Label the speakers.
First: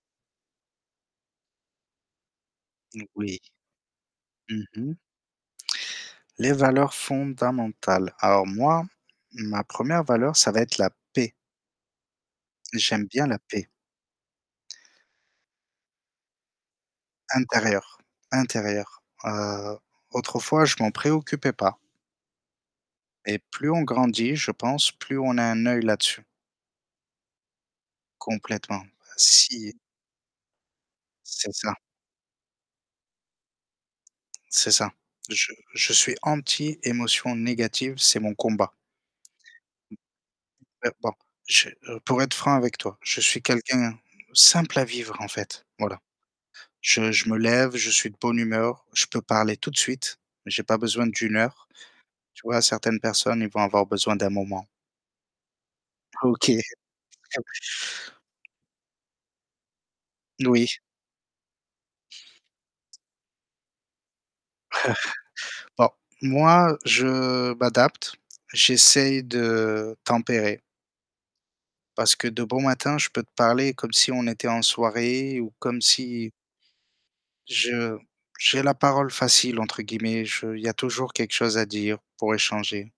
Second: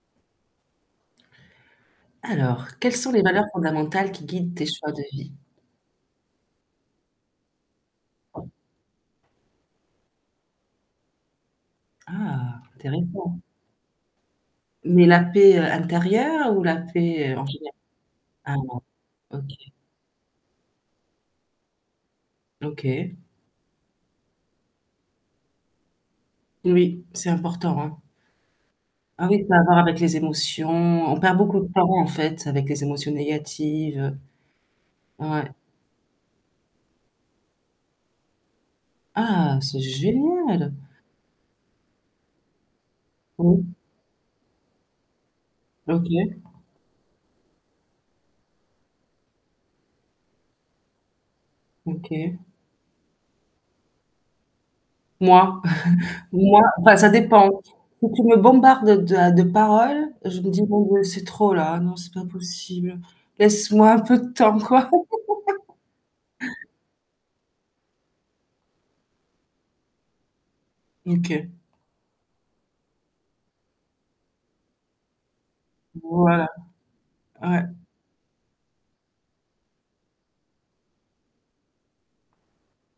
Speaker 1: Alors, quelles
Speaker 2: Mmh.
Speaker 1: sont les
Speaker 2: Oui.
Speaker 1: valeurs fondamentales, qui guident
Speaker 2: Mmh
Speaker 1: tes choix
Speaker 2: mh.
Speaker 1: de vie?
Speaker 2: Les valeurs fondamentales. Alors, moi, ma 1re valeur, ça va être la paix.
Speaker 1: Ah!
Speaker 2: J'aime bien la
Speaker 1: Intéressant.
Speaker 2: paix.
Speaker 1: Mais la paix, heu, intérieure, ou la paix, heu, en généra
Speaker 2: Intérieure,
Speaker 1: ah, non,
Speaker 2: intérieure.
Speaker 1: OK.
Speaker 2: Heu, autrefois, je m'en préoccupais pas.
Speaker 1: OK.
Speaker 2: Et plus on grandit, je pense, plus on a un oeil là-dessus.
Speaker 1: Oui, c'est important, hein.
Speaker 2: Complètement,
Speaker 1: Ah, oui, ça à
Speaker 2: si
Speaker 1: voir avec les émotions. On perd
Speaker 2: C'est
Speaker 1: beaucoup de
Speaker 2: ça.
Speaker 1: temps, en fait, avec les émotions négatives,
Speaker 2: C'est ça.
Speaker 1: heu ouais.
Speaker 2: Je je suis anti émotion négative, c'est mon combat.
Speaker 1: Ah, c'est
Speaker 2: Mmh,
Speaker 1: génial!
Speaker 2: heu, bon, je heu, pour être franc avec toi, je suis
Speaker 1: Mmh.
Speaker 2: quelqu'un simple à vivre, en fait, voilà.
Speaker 1: OK.
Speaker 2: Je je me lève, je suis de bonne humeur. Je peux parler tout de suite mais j'ai pas besoin d'1 heure.
Speaker 1: OK.
Speaker 2: Tu vois? Certaines personnes, ils vont avoir besoin d'un moment.
Speaker 1: Moi.
Speaker 2: OK. Ah,
Speaker 1: Moi,
Speaker 2: oui.
Speaker 1: enfin ça dépend, si tu me bombardes de à de paroles, je
Speaker 2: N
Speaker 1: me dis:
Speaker 2: oui.
Speaker 1: «bon, beh, c'est trop, là, ah, non, c'est pas possible. Laisse-moi un peu de temps, quoi.»
Speaker 2: Bon, moi, je m'adapte. J'essaye de tempérer
Speaker 1: OK.
Speaker 2: parce que, de bon matin, je peux te parler, comme si on était en soirée, ou comme si
Speaker 1: Voilà. Ouais.
Speaker 2: je j'ai la parole facile, entre guillemets, je il y a toujours quelque chose à dire, pour échanger.